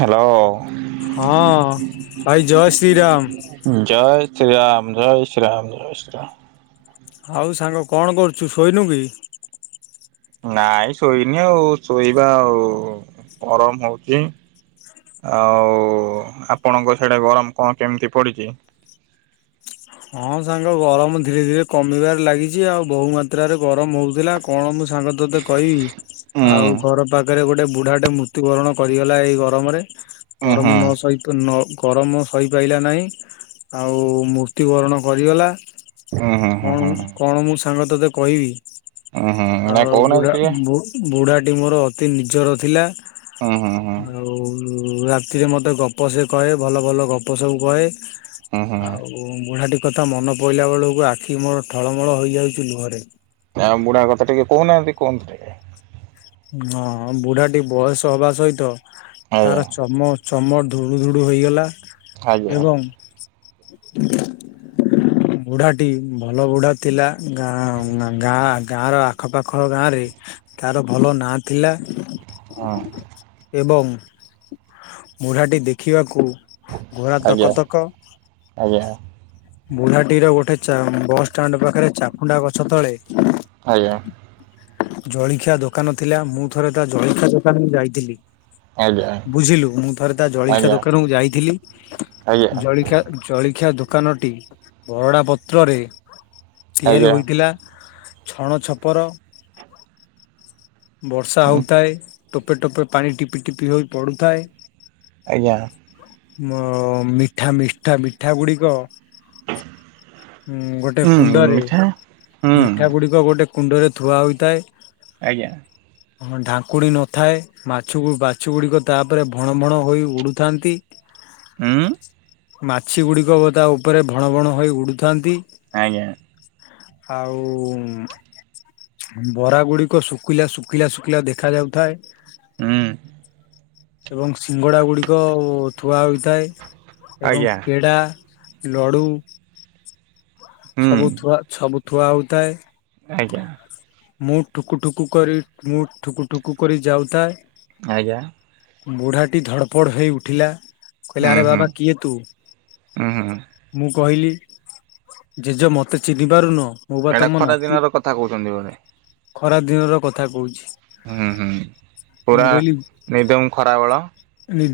Hello. ହଁ ଭାଇ ଜୟ ଶ୍ରୀରାମ। ଜୟ ଶ୍ରୀରାମ ଜୟ ଶ୍ରୀରାମ ଜୟ ଶ୍ରୀରାମ। ଆଉ ସାଙ୍ଗ କଣ କରୁଛୁ, ଶୋଇନୁ କି? ନାଇଁ ଶୋଇନି ଆଉ, ଶୋଇବା ଆଉ ଗରମ ହଉଛି। ଆଉ ଆପଣଙ୍କ ସାଡେ ଗରମ କଣ କେମିତି ପଡିଚି? [inaudible] ହଁ ସାଙ୍ଗ ଗରମ ଧୀରେ ଧୀରେ କମିବାରେ ଲାଗିଚି ଆଉ। ବହୁମାତ୍ରାରେ ଗରମ ହଉଥିଲା, ଆଉ କଣ ମୁଁ ସାଙ୍ଗ ତତେ କହିବି, ଉଁ ଆଉ ଘର ପାଖରେ ଗୋଟେ ବୁଢାଟେ ମୃତ୍ୟୁବରଣ କରିଗଲା ଏଇ ଗରମରେ। ଗରମ ହୁଁ ନ ସହି ନ ଗରମ ସହିପାଇଲା ନାହିଁ ଆଉ ମୁର୍ ମୃତ୍ୟୁବରଣ କରିଗଲା, ଉଁ ହୁଁ ହୁଁ କଣ ହୁଁ ମୁଁ ହୁଁ। କଣ ମୁଁ ସାଙ୍ଗ ତୋତେ କହିବି? ଉୁଁ ହୁଁ ନାଇଁ ଆଉ କହୁନାହାନ୍ତି ବୁଢା ଟିକେ ବୁ-ବୁଢା ଟି ମୋର ଅତି ନିଜର ଥିଲା। ହୁଁ ହୁଁ ହୁଁ ଆଉ ଉମ୍ ରାତିରେ ମତେ ଗପ ସେ କହେ, ଭଲ ଭଲ ଗପ ସବୁ କହେ। ହୁଁ-ହୁଁ। ଏବଂ ବୁଢାଟି କଥା ମନ ପଇଲା ବେଳକୁ ଆଖି ମୋର ଠଳମଳ ହୋଇଯାଉଛି ଲୁହରେ। ଆମ୍ ବୁଢା କଥା ଟିକେ କହୁନାହାଁନ୍ତି କୁହନ୍ତୁ ଟିକେ। ହଁ ହଁ ବୁଢା ଟିକେ ବୟସ ହବା ସହିତ ଆଜ୍ଞା ତାର ଚମ ଚମ ଧୁଡ଼ୁ ଧୁଡ଼ୁ ହୋଇଗଲା ଏବଂ [unintelligible] [inaudible] ବୁଢାଟି ଭଲ ବୁଢା ଥିଲା, ଗାଁ ଗାଁ ଗାଁ ର ଆଖପାଖ ଗାଁ ରେ ତାର ଭଲ ନାଁ ଥିଲା। ହଁ। ଏବଂ ବୁଢ଼ାଟି ଦେଖିବାକୁ ଗୋରା ଆଜ୍ଞା। ତକ ତକ ଆଜ୍ଞା ବୁଢାଟି ର ଗୋଟେ ଚା ପାଖରେ ଚାଖୁଣ୍ଡା ଗଛ ତଳେ ଆଜ୍ଞା। ଜଳିଖିଆ ଦୋକାନ ଥିଲା, ମୁଁ ଥରେ ତା ଜଳଖିଆ ଦୋକାନକୁ ଯାଇଥିଲି। ଆଜ୍ଞା ବୁଝିଲୁ ମୁଁ ଥରେ ତା ଜଳିଖିଆ ଆଜ୍ଞା ଆଜ୍ଞା ଦୋକାନକୁୁ ଯାଇଥିଲି। ଜଳିଖଆ ଜଳିଖିଆ ଦ ଦୋକାନ ଟି ବରନା ପତ୍ରରେ ଆଜ୍ଞା। ତିଆରି ଆଜ୍ଞା ହୋଇଥିଲା। ଛଣ ଛପର ବର୍ଷା ଉଁ ହଉଥାଏ। ଟୋପେ ଟୋପେ ପାଣି ଟିପି ଟିପି ହୋଇ ପଡୁଥାଏ। ଆଜ୍ଞା। ମିଠା ମିଠା ମିଠା ଗୁଡିକ ହଁ ଗୋଟେ ହୁଁ କୁଣ୍ଡରେ ମିଠା ହୁଁ। ମିଠା ଗୁଡିକ ଗୋଟେ କୁଣ୍ଡରେ ଥୁଆ ହୋଇଥାଏ। ଆଜ୍ଞା। ଆ ଢାଙ୍କୁଣ ନଥାଏ, ମାଛ ବାଛ ଗୁଡିକ ତାପରେ ଭଣ ଭଣ ହୋଇ ଉଡୁଥାନ୍ତି। ହ। ମାଛି ଗୁଡିକ ତା ଉପରେ ଭଣ ବଣ ହୋଇ ଉଡୁଥାନ୍ତି। ଆଜ୍ଞା। ଆଉ ବରା ଗୁଡିକ ଶୁଖିଲା ଶୁଖିଲା ଶୁଖିଲା ଦେଖା ଯାଉଥା ହୁଁ ଏବଂ ସିଙ୍ଗଡା ଗୁଡିକ ଥୁଆ ହୋଇଥାଏ। ଏବଂ ଆଜ୍ଞା ପେଡ଼ା ଲଡୁ ହୁଁ ସବୁ ଥୁଆ ସବୁ ଥୁଆ ହଉଥାଏ। ଆଜ୍ଞା। ମୁଁ ଠୁକୁ ଠୁକୁ କରି ମୁଁ ଠୁକୁ ଠୁକୁ କରି ଯାଉଥାଏ। ଆଜ୍ଞା। ବୁଢ଼ାଟି ଧଡ଼ପଡ଼ ହୋଇ ଉଠିଲା। କହିଲେ ହୁଁ ଆରେ ହୁଁ ବାବା କିଏ ତୁ ହୁଁ ହୁଁ ମୁଁ। କହିଲି ଜେଜ ମୋତେ ଚିହ୍ନି ପାରୁନ। ମୁଁ ବା ପେଡ ତମ ଖରା ନାତି ଦିନର କଥା କହୁଛନ୍ତି ବାନେ ଖରା ଦିନର କଥା କହୁଚି। ହୁ ହୁଁ ପୁରା ନିଧୁମ ଖରାବେଳ।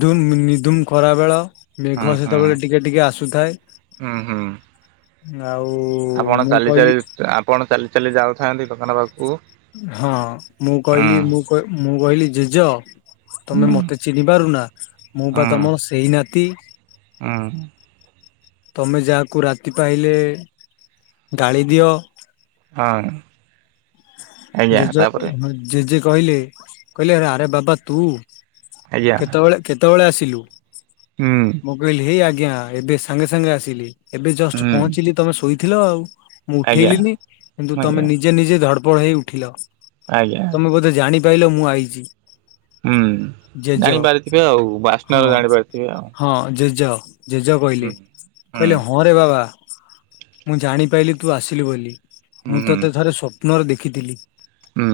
ନି ନିଦୁମ ଖରା ବେଳ ହୁଁ ମେଘ ହୁଁ ସେତେବେଳେ ଟିକେ ଟିକେ ଆସୁଥାଏ। ହୁଁ ହୁଁ ଆଉ ଆପଣ ମୁଁ ଚାଲି କହିଲି ଚାଲି ଆପଣ ଚାଲି ଚାଲି ଯାଉଥାନ୍ତି ଦୋକାନ ପାଖକୁ। ହଁ ମୁଁ ହୁଁ କହିଲି ମୁଁ ମୁଁ କହିଲି ଜେଜ ତମେ ହୁଁ ମତେ ଚିହ୍ନି ପାରୁନା ମୁଁ ବା ତମର ସେଇ ନାତି। ହଁ। ତମେ ଯାହାକୁ ରାତି ପାଇଲେ ଗାଳି ଦିଅ। ହଁ। ଆଜ୍ଞା ଜେଜ ତାପରେ ଜେଜେ କହିଲେ ଆରେ ବାବା ତୁ ଆଜ୍ଞା କେତେବେଳେ କେତେବେଳେ ଆସିଲୁ ହୁଁ ମୁଁ କହିଲି ଆ ଆଜ୍ଞା ଏବେ ସାଙ୍ଗେ ସାଙ୍ଗେ ଆସିଲି ଏବେ ଜଷ୍ଟ ହୁଁ ପହଞ୍ଚିଲି ତମେ ଶୋଇଥିଲ ଆଉ। ମୁଁ ଆଜ୍ଞା ଉଠେଇଲିିନି କିନ୍ତୁ ତମେ ଆଜ୍ଞା ନିଜେ ନିଜେ ଧଡ୍ ପଡ୍ ହୋଇ ଉଠିଲ। ଆଜ୍ଞା ତମେ ବୋଧେ ଜାଣିପାଇଲ ମୁଁ ଆଇଚି। ହୁଁ ଜେଜ ଜାଣିପାରିଥିବେ ଆଉ ବାସ୍ନାରୁ ହଁ ଜାଣିପାରିଥିବେ ଆଉ ହଁ ଜେଜ ଜେଜ ହୁଁ ହୁଁ କହିଲେ ହଁ ରେ ବାବା ମୁଁ ଜାଣି ପାଇଲି ତୁ ଆସିଲୁ ବୋଲି। ହୁଁ ମୁଁ ହୁଁ ତତେ ଥରେ ସ୍ୱପ୍ନରେ ଦେଖିଥିଲି। ହୁଁ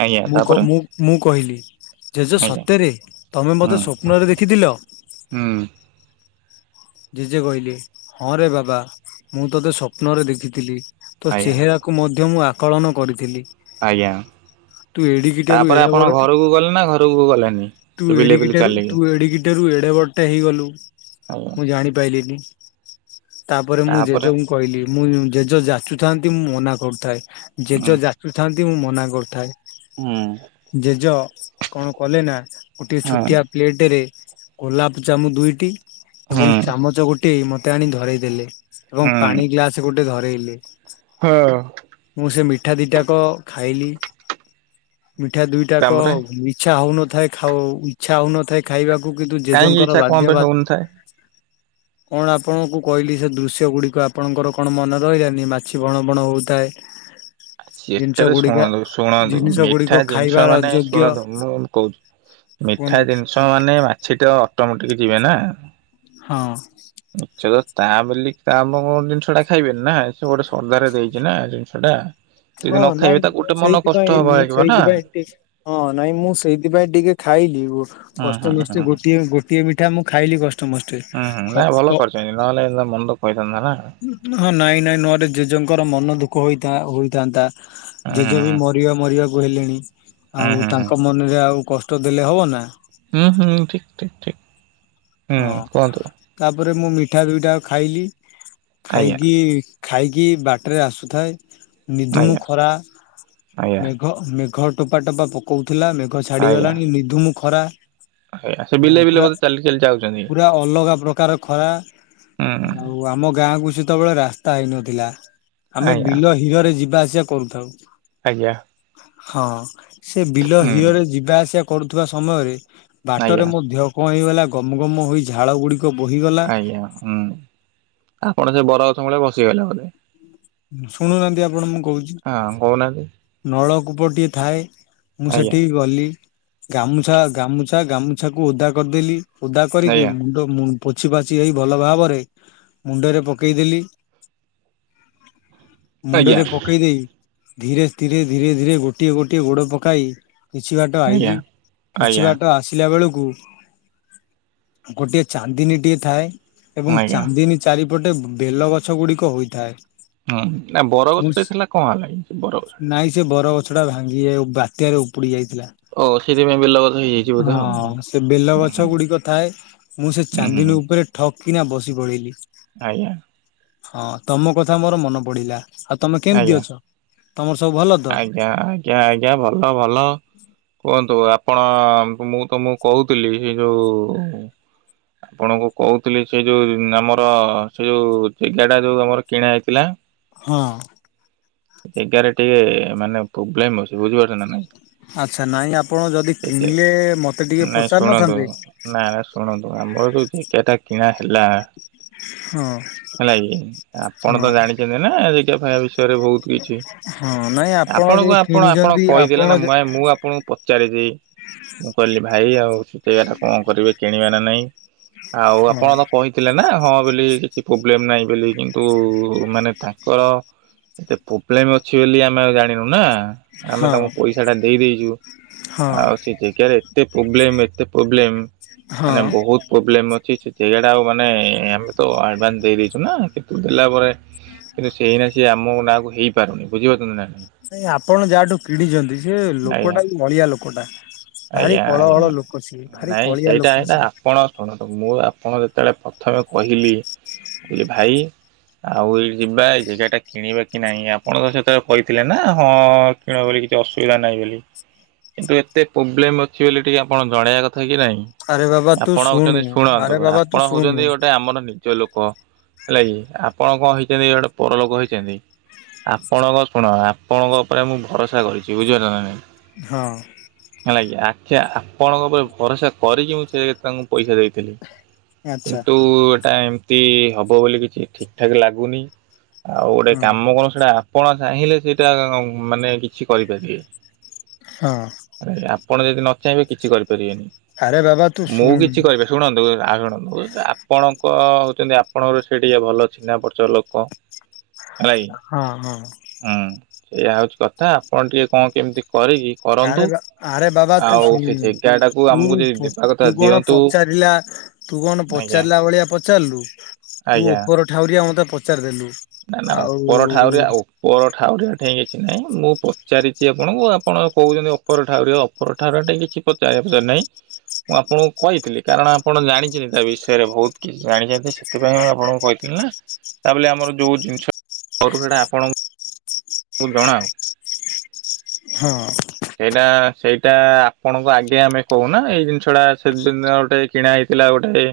ଆଜ୍ଞା ମୁଁ କ ତାପରେ ମୁଁ କହିଲି ଜେଜେ ଆଜ୍ଞା ସତରେ ତମେ ହୁଁ ମତେ ସ୍ୱପ୍ନରେ ଦେଖିଥିଲ। ହୁଁ ଜେଜେ କହିଲେ ହଁ ରେ ବାବା ମୁଁ ତୋତେ ସ୍ୱପ୍ନ ରେ ଦେଖିଥିଲି। ତ ଆଜ୍ଞା ଚେହେରାକୁ ମଧ୍ୟ ମୁଁ ଆକଳନ କରିଥିଲି। ଆଜ୍ଞା ତୁ ଏଡିକିଟାରୁ ତାପରେ ଏଡେ ବଡ ଆପଣ ଘରକୁ ଗଲେ ନା ଘରକୁ ଗଲେନି ବିଲେ ବିଲେ ଚାଲିକି ଏଟେ ରୁ ଏଡେ ବଡ ଟେ ହେଇଗଲୁ ଆଜ୍ଞା ମୁଁ ଜାଣିପାଇଲିନି। ତାପରେ ମୁଁ ଜେଜେଙ୍କୁ କହିଲି ମୁଁ ଜେଜ ଯାଚୁଥାନ୍ତି ମୁଁ ମନାକରୁଥାଏ ଜେଜ ହୁଁ ଯାଚୁଥାନ୍ତି ମୁଁ ମନା କରୁଥାଏ ହୁଁ ଜେଜ କଣ କଲେ ନା ଗୋଟେ ହଁ ଛୋଟିଆ ପ୍ଲେଟରେ ଗୋଲାପଜାମୁ ଦୁଇଟି ଏବଂ ହୁଁ ଚାମଚ ଗୋଟେ ମତେ ଆଣି ଧରଇ ଦେେଲେ ଏବଂ ହୁଁ ପାଣି ଗ୍ଲାସ ଗୋଟେ ଧରଇଲେ ହଁ। ମିଠା ଦିଟାକ ଖାଇଲି ମିଠା ଦୁଇ ଟାକ ତାପରେ ଇଛା ହୋଉ ନ ଥାଏ ଖାଉ ଇଚ୍ଛା ହଉନଥାଏ ଖାଇବାକୁ କିନ୍ତୁ କାହିଁକି ଜେଜେଙ୍କର ଇଚ୍ଛା କଣ ବାଧ୍ୟ ପାଇଁ ବା ହଉନଥାଏ କଣ ଆପଣଙ୍କୁ କହିଲି ସେ ଦୃଶ୍ୟ ଗୁଡିକ ଆପଣଙ୍କର କଣ ମନେ ରହିଲାନି ମାଛି ଭଣ ଭଣ ହଉଥାଏ। ଜିନିଷ ସେଟାରେ ଗୁଡିକା ଶୁଣନ୍ତୁ ଶୁଣନ୍ତୁ ଜିନିଷ ଗୁଡିକ ମିଠା ଜିନିଷ ଖାଇବାର ମାନେ ଅଯୋଗ୍ୟ ଶୁଣନ୍ତୁ ମୁଁ କହୁଛି ମିଠା କୁହନ୍ତୁ ଜିନିଷ ମାନେ ମାଛି ତ ଅଟୋମେଟିକ ଯିବେ ନା ହଁ। ନିଶ୍ଚୟ ତା ବୋଲି ଆମ ଜିନିଷ ଟା ଖାଇବେନି ନାଁ ସେ ଗୋଟେ ଶ୍ରଦ୍ଧାରେ ଦେଇଚି ନାଁ ଜିନିଷ ଟା ହଁ ଯଦି ନ ନାଇଁ ଖାଇବେ ତାକୁ ମୁଁ ଗୋଟେ ମନ କଷ୍ଟ ସେଇଥିପାଇଁ ହବା ମୁଁ ଲାଗିବ ନା ସେଇଥିପାଇଁ ଟି ହଁ ନାଇ ମୁଁ ଟିକେ ଖାଇ ଖାଇଲି ଗୋ ହୁଁ ହୁଁ କଷ୍ଟେ ହୁଁ ମଷ୍ଟେ ହୁଁ। ଗୋଟିଏ ଗୋଟିଏ ମିଠା ମୁଁ ଖାଇଲି କଷ୍ଟେ ମଷ୍ଟେ ହୁଁ ହୁଁ କ ନାଇଁ ଭଲ କ କରିଛନ୍ତି ନହେଲେ ମନ ଦୁଃଖ ହେଇଥାନ୍ତା ନା ହଁ ନାଇଁ ନାଇଁ ନ ହେଲେ ଜେଜେ ଙ୍କର ମନ ଦୁଃଖ ହୋଇଥା ହେଇଥାନ୍ତା। ହୁଁ ହୁଁ ଜେଜେବୀ ହୁଁ। ମରିବା ମରିବାକୁ ହେଲେଣି ହୁଁ ଆଉ ହୁଁ ହୁଁ ତାଙ୍କ ମନରେ ଆଉ କଷ୍ଟ ଦେଲେ ହବ ନା ହୁଁ ହୁଁ ଠିକ୍ ଠିକ୍ ଠିକ୍ ହଁ ତାପରେ ମୁଁ ମିଠା ଦୁଇଠା ଖାଇଲି ଆଜ୍ଞା ଖାଇକି ଖାଇକି ବାଟରେ ଆସୁଥାଏ ନିଧୁମ୍ ଆଜ୍ଞା ଖରା ଆଜ୍ଞା। ମେଘ -ମେଘ ଟୋପା ଟୋପା ପକଉଥିଲା ମେଘ ଆଜ୍ଞା ଛାଡିଗଲାଣି ନିଧୂମ୍ ଖରା ଆଜ୍ଞା ସେ ଵିଲେ ପୁରା ବିଲେ ବୋଧେ ଚାଲି ଚାଲି ଯାଉ ପୁରା ଅଲଗା ପ୍ରକାର ଖରା ଆଜ୍ଞା। ଆଉ ଆମ ଗାଁ ଗାଁକୁ ସେତେବେଳେ ରାସ୍ତା ହେଇନଥିଲା ଆମେ ହୁଁ ବିଲ ହିରରେ ଯିବା ଆସିବା କରୁଥାଉ ଆଜ୍ଞା। ହଁ ସେ ବିଲ ହିରରେ ଯିବା ଆସିବା କରୁଥିବା ସମୟରେ ବାଟରେ ଆଜ୍ଞା ମୋ ଦେହ କଣ ହେଇଗଲା ଗମ୍ ଗମ୍ ହୋଇ ଝାଳ ଗୁଡ଼ିକ ଆଜ୍ଞା ହୁଁ ଆପଣ ସେ ବରଗଛ ମୂଳେ ବସିଗଲେ ବୋଧେ? ଶୁଣୁନାହାନ୍ତି ଆପଣ ମୁଁ କହୁଛି ହଁ କହୁନାହାନ୍ତି ନଳକୂପ ଟିଏ ଥାଏ। ମୁଁ ଆଜ୍ଞା ସେଠିକ ଗଲି ଗାମୁଛା ଗାମୁଛା ଗାମୁଛାକୁ ଓଦା କରିଦେଲି ଓଦା କରିକି ଆଜ୍ଞା ମୁଣ୍ଡ ମୁ ପୋଛି ପାଛି ହେଇ ଭଲ ଭାବରେ ମୁଣ୍ଡରେ ପକେଇଦେଲି ଆଜ୍ଞା ମୁଣ୍ଡରେ ପକେଇ ଦେଇ ଧୀରେ ତ୍ସୀରେ ଧୀରେ ଧୀରେ ଗୋଟିଏ ଗୋଟିଏ ଗୋଡ଼ ପକାଇ କିଛି ବାଟ ଆଜ୍ଞା ଆଇଲି କିଛି ଆଜ୍ଞା ବାଟ ଆସିଲା ବେଳକୁ ଗୋଟିଏ ଚାନ୍ଦିନୀ ଟିଏ ଥାଏ ଏବଂ ଆଜ୍ଞା ଚାନ୍ଦିନୀ ଚାରି ଗୋଟେ ବେଲ ଗଛ ଗୁଡ଼ିକ ହୋଇଥାଏ। ହୁଁ ନା ମୁଁ ବରଗଛ ଟେ ଥିଲା କଣ ହେଲା ବରଗଛ ନାଇଁ ସେ ବର ଗଛ ଟା ଭାଙ୍ଗି [unintelligible] ବାତ୍ୟାରେ ଉପୁଡି ଯାଇଥିଲା। ଓ ସେଥିପାଇଁ ବେଲ ଗଛ ହେଇଯାଇଛି ବୋଧେ ଆଉ ହୁଁ ହଁ ସେ ବେଲ ଗଛ ଗୁଡିକ ଥାଏ ମୁଁ ସେ ହୁଁ ହୁଁ ହୁଁ ଚାନ୍ଦିନୀ ଉପରେ ଠକ୍ କିନା ବସି ପଡିଲିି। ଆଜ୍ଞା। ହଁ ତମ କଥା ମୋର ମନ ପଡିଲା ଆଉ ତମେ କେମିତି ଆଜ୍ଞା ଅଛ ତମର ସବୁ ଭଲ ତ? ଆଜ୍ଞା ଆଜ୍ଞା ଆଜ୍ଞା ଭଲ ଭଲ କୁହନ୍ତୁ। ତ ଆପଣ ମୁଁ ତମକୁ କହୁଥିଲି ସେ ଯୋଉ ଆପଣଙ୍କୁ କହୁଥିଲି ସେ ଯୋଉ ଆମର ସେ ଯୋଉ ଜାଗା ଟା ଯୋଉ ଆମର କିଣା ହେଇଥିଲା। ହଁ। ଜାଗାରେ ଟିକେ ମାନେ ପ୍ରୋବ୍ଲେମ ଅଛି ବୁଝିପାରୁଛ ନା ନାଇଁ ଆଚ୍ଛା ନାଇଁ ଆପଣ ଯଦି ସେ କିଣିଲେ ମତେ ଟିକେ ନାଇଁ ପଚାରି ଶୁଣନ୍ତୁ ନଥାନ୍ତେ ନାଇଁ ଶୁଣନ୍ତୁ। ଆମର ଯୋଉ ଜାଗାଟା କିଣା ହେଲା ହଁ ହେଲା କି ଆପଣ ତ ହଁ ଜାଣିଛନ୍ତି ନା [unintelligible] ବିଷୟରେ ବହୁତ କିଛି ହଁ ନାଇଁ ଆପଣ ଆପଣଙ୍କୁ ଯୋଉ ଆପଣ ଆପଣ କିଣିଛନ୍ତି କହିଦେଲେ ଆପଣ ନା ଯେ ମା ମୁଁ ଆପଣଙ୍କୁ ପଚାରିଛି ମୁଁ କହିଲି ଭାଇ ଆଉ ସୁତେଇବାଟା କଣ କରିବେ କିଣିବେ ନା ନାଇଁ ଆଉ ହଁ ଆପଣ ତ କହିଥିଲେ ନା ହଁ ବୋଲି କିଛି ପ୍ରୋବଲେମ ନାହିଁ ବୋଲି କିନ୍ତୁ ମାନେ ତାଙ୍କର ଏତ ପ୍ରୋବ୍ଲେମ୍ ଅଛି ବୋଲି ଆମେ ଆଉ ଜାଣିନୁ ନା ଆମେ ହଁ ତାଙ୍କୁ ପଇସା ଟା ଦେଇ ଦେଇଛୁ। ହଁ ଆଉ ସେ ଜାଗାରେ ଏତେ ପ୍ରୋବ୍ଲେମ୍ ଏତେ ପ୍ରୋବ୍ଲେମ୍ ମାନେ ହଁ ବହୁତ ପ୍ରୋବ୍ଲେମ୍ ଅଛି ସେ [unintelligible] ଆଉ ମାନେ ଆମେ ତ ଆଡଭାନ୍ସ୍ ଦେଇ ଦେଇ ଦେଇଛୁ ନା ତୁ ଦେଲା ପରେ କିନ୍ତୁ ସେଇନା ସିଏ ଆମ ନାଁକୁ ହେଇପାରୁନି ବୁଝିପାରୁଛ ନା ନାଇଁ ନାଇଁ ଆପଣ ଯାହାଠୁ କିଣିଛନ୍ତି ସେ ଆଜ୍ଞା ଲୋକଟା ବି ଅଳିଆ ଲୋକଟା ଭାରି ଆଜ୍ଞା କଳହଳ ଆଜ୍ଞା ଲୋକ ସିଏ ଭାରି ନାଇଁ କଳିଆ ସେଇଟା ଲୋକ ହେଲା ସିଏ ଆପଣ ଶୁଣନ୍ତୁ ମୁଁ ଆପଣ ଯେତେବେଳେ ପ୍ରଥମେ କହିଲି କହିଲି ଭାଇ ଆଉ ଏଇ ଯିବା ଏ ଜାଗାଟା କିଣିବା କି ନାଇଁ ଆପଣ ତ ସେତେବେଳେ କହିଥିଲେ ନା ହଁ କିଣ ବୋଲି କିଛି ଅସୁବିଧା ନାହିଁ ବୋଲି କିନ୍ତୁ ଏତେ ପ୍ରୋବ୍ଲେମ୍ ଅଛି ବୋଲି ଟିକେ ଆପଣ ଜଣେଇବା କଥା କି ନାଇଁ ଆରେ ବାବା ତୁ ଆପଣ ଶୁଣୁ ହଉଛନ୍ତି ଶୁଣନ୍ତୁ ଆରେ ବାବା ତୁ ଆପଣ ଶୁଣୁ ହଉଛନ୍ତି ଗୋଟେ ଆମର ନିଜ ଲୋକ ହେଲା କି ଆପଣ କଣ ହେଇଛନ୍ତି ଗୋଟେ ପରଲୋକ ହେଇଛନ୍ତି। ଆପଣଙ୍କ ଶୁଣ ଆପଣଙ୍କ ଉପରେ ମୁଁ ଭରସା କରିଛି ବୁଝିଲ ନା ନାଇଁ ହଁ। ଆଜ୍ଞା ଆଚ୍ଛା ଆପଣଙ୍କ ଉପରେ ଭରସା କରିକି ମୁଁ ସେ ତାଙ୍କୁ ପଇସା ଦେଇଥିଲି ଆଚ୍ଛା କିନ୍ତୁ ଏଟା ହବ ବୋଲି କିଛି ଠିକ୍ ଠାକ୍ ଲାଗୁନି ଆଉ ଗୋଟେ ହଁ କାମ କଣ ସେଟା ଆପଣ ଚାହିଁଲେ ସେଟା ମାନେ କିଛି କରିପାରିବେ। ହଁ। ଆରେ ଆପଣ ଯଦି ନ ଚାହିଁବେ କିଛି କରି ଆରେ ବାବା ତୁ ମୁଁ ଶୁଣୁ କିଛି କରିବି ଶୁଣନ୍ତୁ ଶୁଣନ୍ତୁ ଆପଣ [unintelligible] ହଉଛନ୍ତି ଆପଣଙ୍କର ସେ ଟିକେ ଭଲ ଚିହ୍ନା ପରିଚୟ ଲୋକ ହେଲାକି ହଁ ହଁ ହୁଁ ସେଇୟା ହଉଛି କଥା ଆପଣ ଟିକେ କଣ କେମିତି କରିକି ଆରେ କରନ୍ତୁ ବା ଆରେ ବାବା ତୁ ଆଉ ସେ ଶୁଣୁ ଜାଗା ଟାକୁ ଆମକୁ ଯଦି ଦେବା କଥା ଦିଅନ୍ତୁ [unintelligible] ିଲା ତୁ କଣ ଆଜ୍ଞା ପଚାରିଲା ଭଳିଆ ପଚାରିଲୁ ତୁ ଆଜ୍ଞା। ଉପର ଠାଉଁରିଆ ମତେ ପଚାରିଦେଲୁ ନା ନା ଆଉ ଉପର ଠାଉଁରିଆ ହଁ। ଉପର ଠାଉଁରିଆ କାଇଁ କିଛି ନାହିଁ ମୁଁ ପଚାରିଛି ଆପଣଙ୍କୁ ଆପଣ କହୁଛନ୍ତି ଉପର ଠାଉଁରିଆ ଉପରଟା କିଛି ପଚାରିବା ରଜାଇ [unintelligible] ମୁଁ ଆପଣଙ୍କୁ କହିଥିଲି କାରଣ ଆପଣ ଜାଣିଛନ୍ତି ତା ବିଷୟରେ ବହୁତ କିଛି ଜାଣିଛନ୍ତି ସେଥିପାଇଁ ମୁଁ ଆପଣଙ୍କୁ କହିଥିଲି। ତା ବଲେ ଆମର ଯୋଉ ଜିନିଷ ସେଇଟା ଆପଣ ମୁ ଜଣା [unintelligible] ହଁ। ହେଇଟା ସେଇଟା ଆପଣଙ୍କ ଆଜ୍ଞା ଆମେ କହୁନା ଏଇ ଜିନିଷ ଟା ସେଦିନ ଗୋଟେ କିଣା ହେଇ ଥିଲା ଗୋଟେ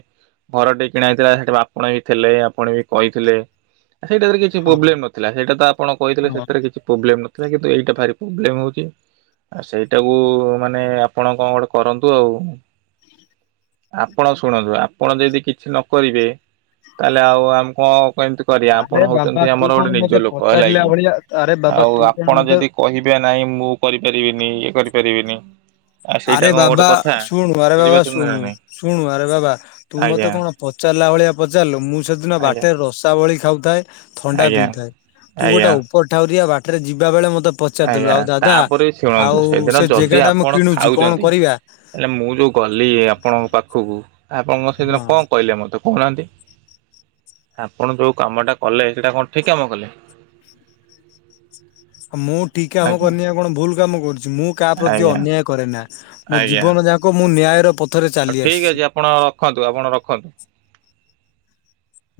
ଘରଟେ କିଣା ହେଇଥିଲା ସେଠି ଆପଣ ବି ଥିଲେ ଆପଣ ବି କହିଥିଲେ। ସେଇଟରେ କିଛି ପ୍ରୋବ୍ଲେମ ନଥିଲା। ସେଇଟା ତ ଆପଣ କହିଥିଲେ ହଁ ସେଥିରେ କିଛି ପ୍ରୋବ୍ଲେମ ନଥିଲା। କିନ୍ତୁ ଏଇଟା ଭାରି ପ୍ରୋବ୍ଲେମ ହଉଛି ଆ ସେଇଟାକୁ ମାନେ ଆପଣ କଣ ଗୋଟେ କରନ୍ତୁ ଆଉ। ଆପଣ ଶୁଣନ୍ତୁ ଆପଣ ଯଦି କିଛି ନ କହିବେ ତାହେଲେ ଆଉ ଆମେ କଣ କେମିତି କରିବା? ଆରେ ଆପଣ ବାବା ହଉଛନ୍ତି ତୁ ଆମର କଣ ଗୋଟେ ମତେ ନିଜ ଲୋକ ହେଲା ପଚାରିଲା କି। ଭଳିଆ ଆରେ ବାବା ଆଉ ତୁ କଣ ଆପଣ ମତେ ଯଦି କହିବେ ନାହିଁ ମୁଁ କରିପାରିବିନି ଇଏ କରିପାରିବିନି ଆଉ ସେଇଟା ଆରେ କଣ ଗୋଟେ ବାବା କଥା ଶୁଣୁ ଆରେ ବାବା ବୁଝିପାରୁଛନ୍ତି ନା ଶୁଣୁ ନାଇଁ ଶୁଣୁ ଆରେ ବାବା ତୁ ମତେ ଆଜ୍ଞା କଣ ପଚାରିଲ ଭଳିଆ ପଚାରିଲୁ। ମୁଁ ସେଦିନ ଆଜ୍ଞା ବାଟରେ ରସାବଳି ଖାଉ ଥାଏ ଥଣ୍ଡା ଆଜ୍ଞା ପିଉଥାଏ। ତୁ ଗୋଟେ ଆଜ୍ଞା ଉପର ଠାଉରିଆ ବାଟରେ ଯିବା ବେଳେ ମ ମତେ ପଚାରିଦେଲୁ। ଆଜ୍ଞା ଆଉ ଦାଦା ତାପରେ ଆଉ ସେ ଜାଗା ଟା ମୁଁ କିଣୁଚି ଛନ୍ତି। ହେଲେ ମୁଁ ଯୋଉ ଗଲି ଆପଣଙ୍କ ପାଖକୁ ଆପଣ ମୋତେ ସେଇଦିନ କଣ ହଁ କହିଲେ ମତେ କହୁନାହାନ୍ତି। ଆପଣ ଯୋଉ କାମଟା କଲେ ସେଇଟା କଣ ଠିକ କାମ କଲେ? [inaudible] ମୁଁ ଠିକ କାମ ଆଜ୍ଞା କରିନି ଆ କଣ ଭୁଲ କାମ କରୁଛି। ମୁଁ କାହା ପ୍ରତି ଆଜ୍ଞା ଅନ୍ୟାୟ କରେ ନା। ମୋ ଜୀବନ ଯାକ ମୁଁ ନ୍ୟାୟ ର ପ ଆଉ ଠିକ ଅଛି ଆପଣ ରଖନ୍ତୁ। ଆପଣ ରଖନ୍ତୁ।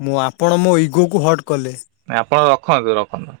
ମୁଁ ଆପଣ ମୋ ଇଗୋ କୁ ହଟ୍ କଲେ। ନା ଆପଣ ରଖନ୍ତୁ ରଖନ୍ତୁ।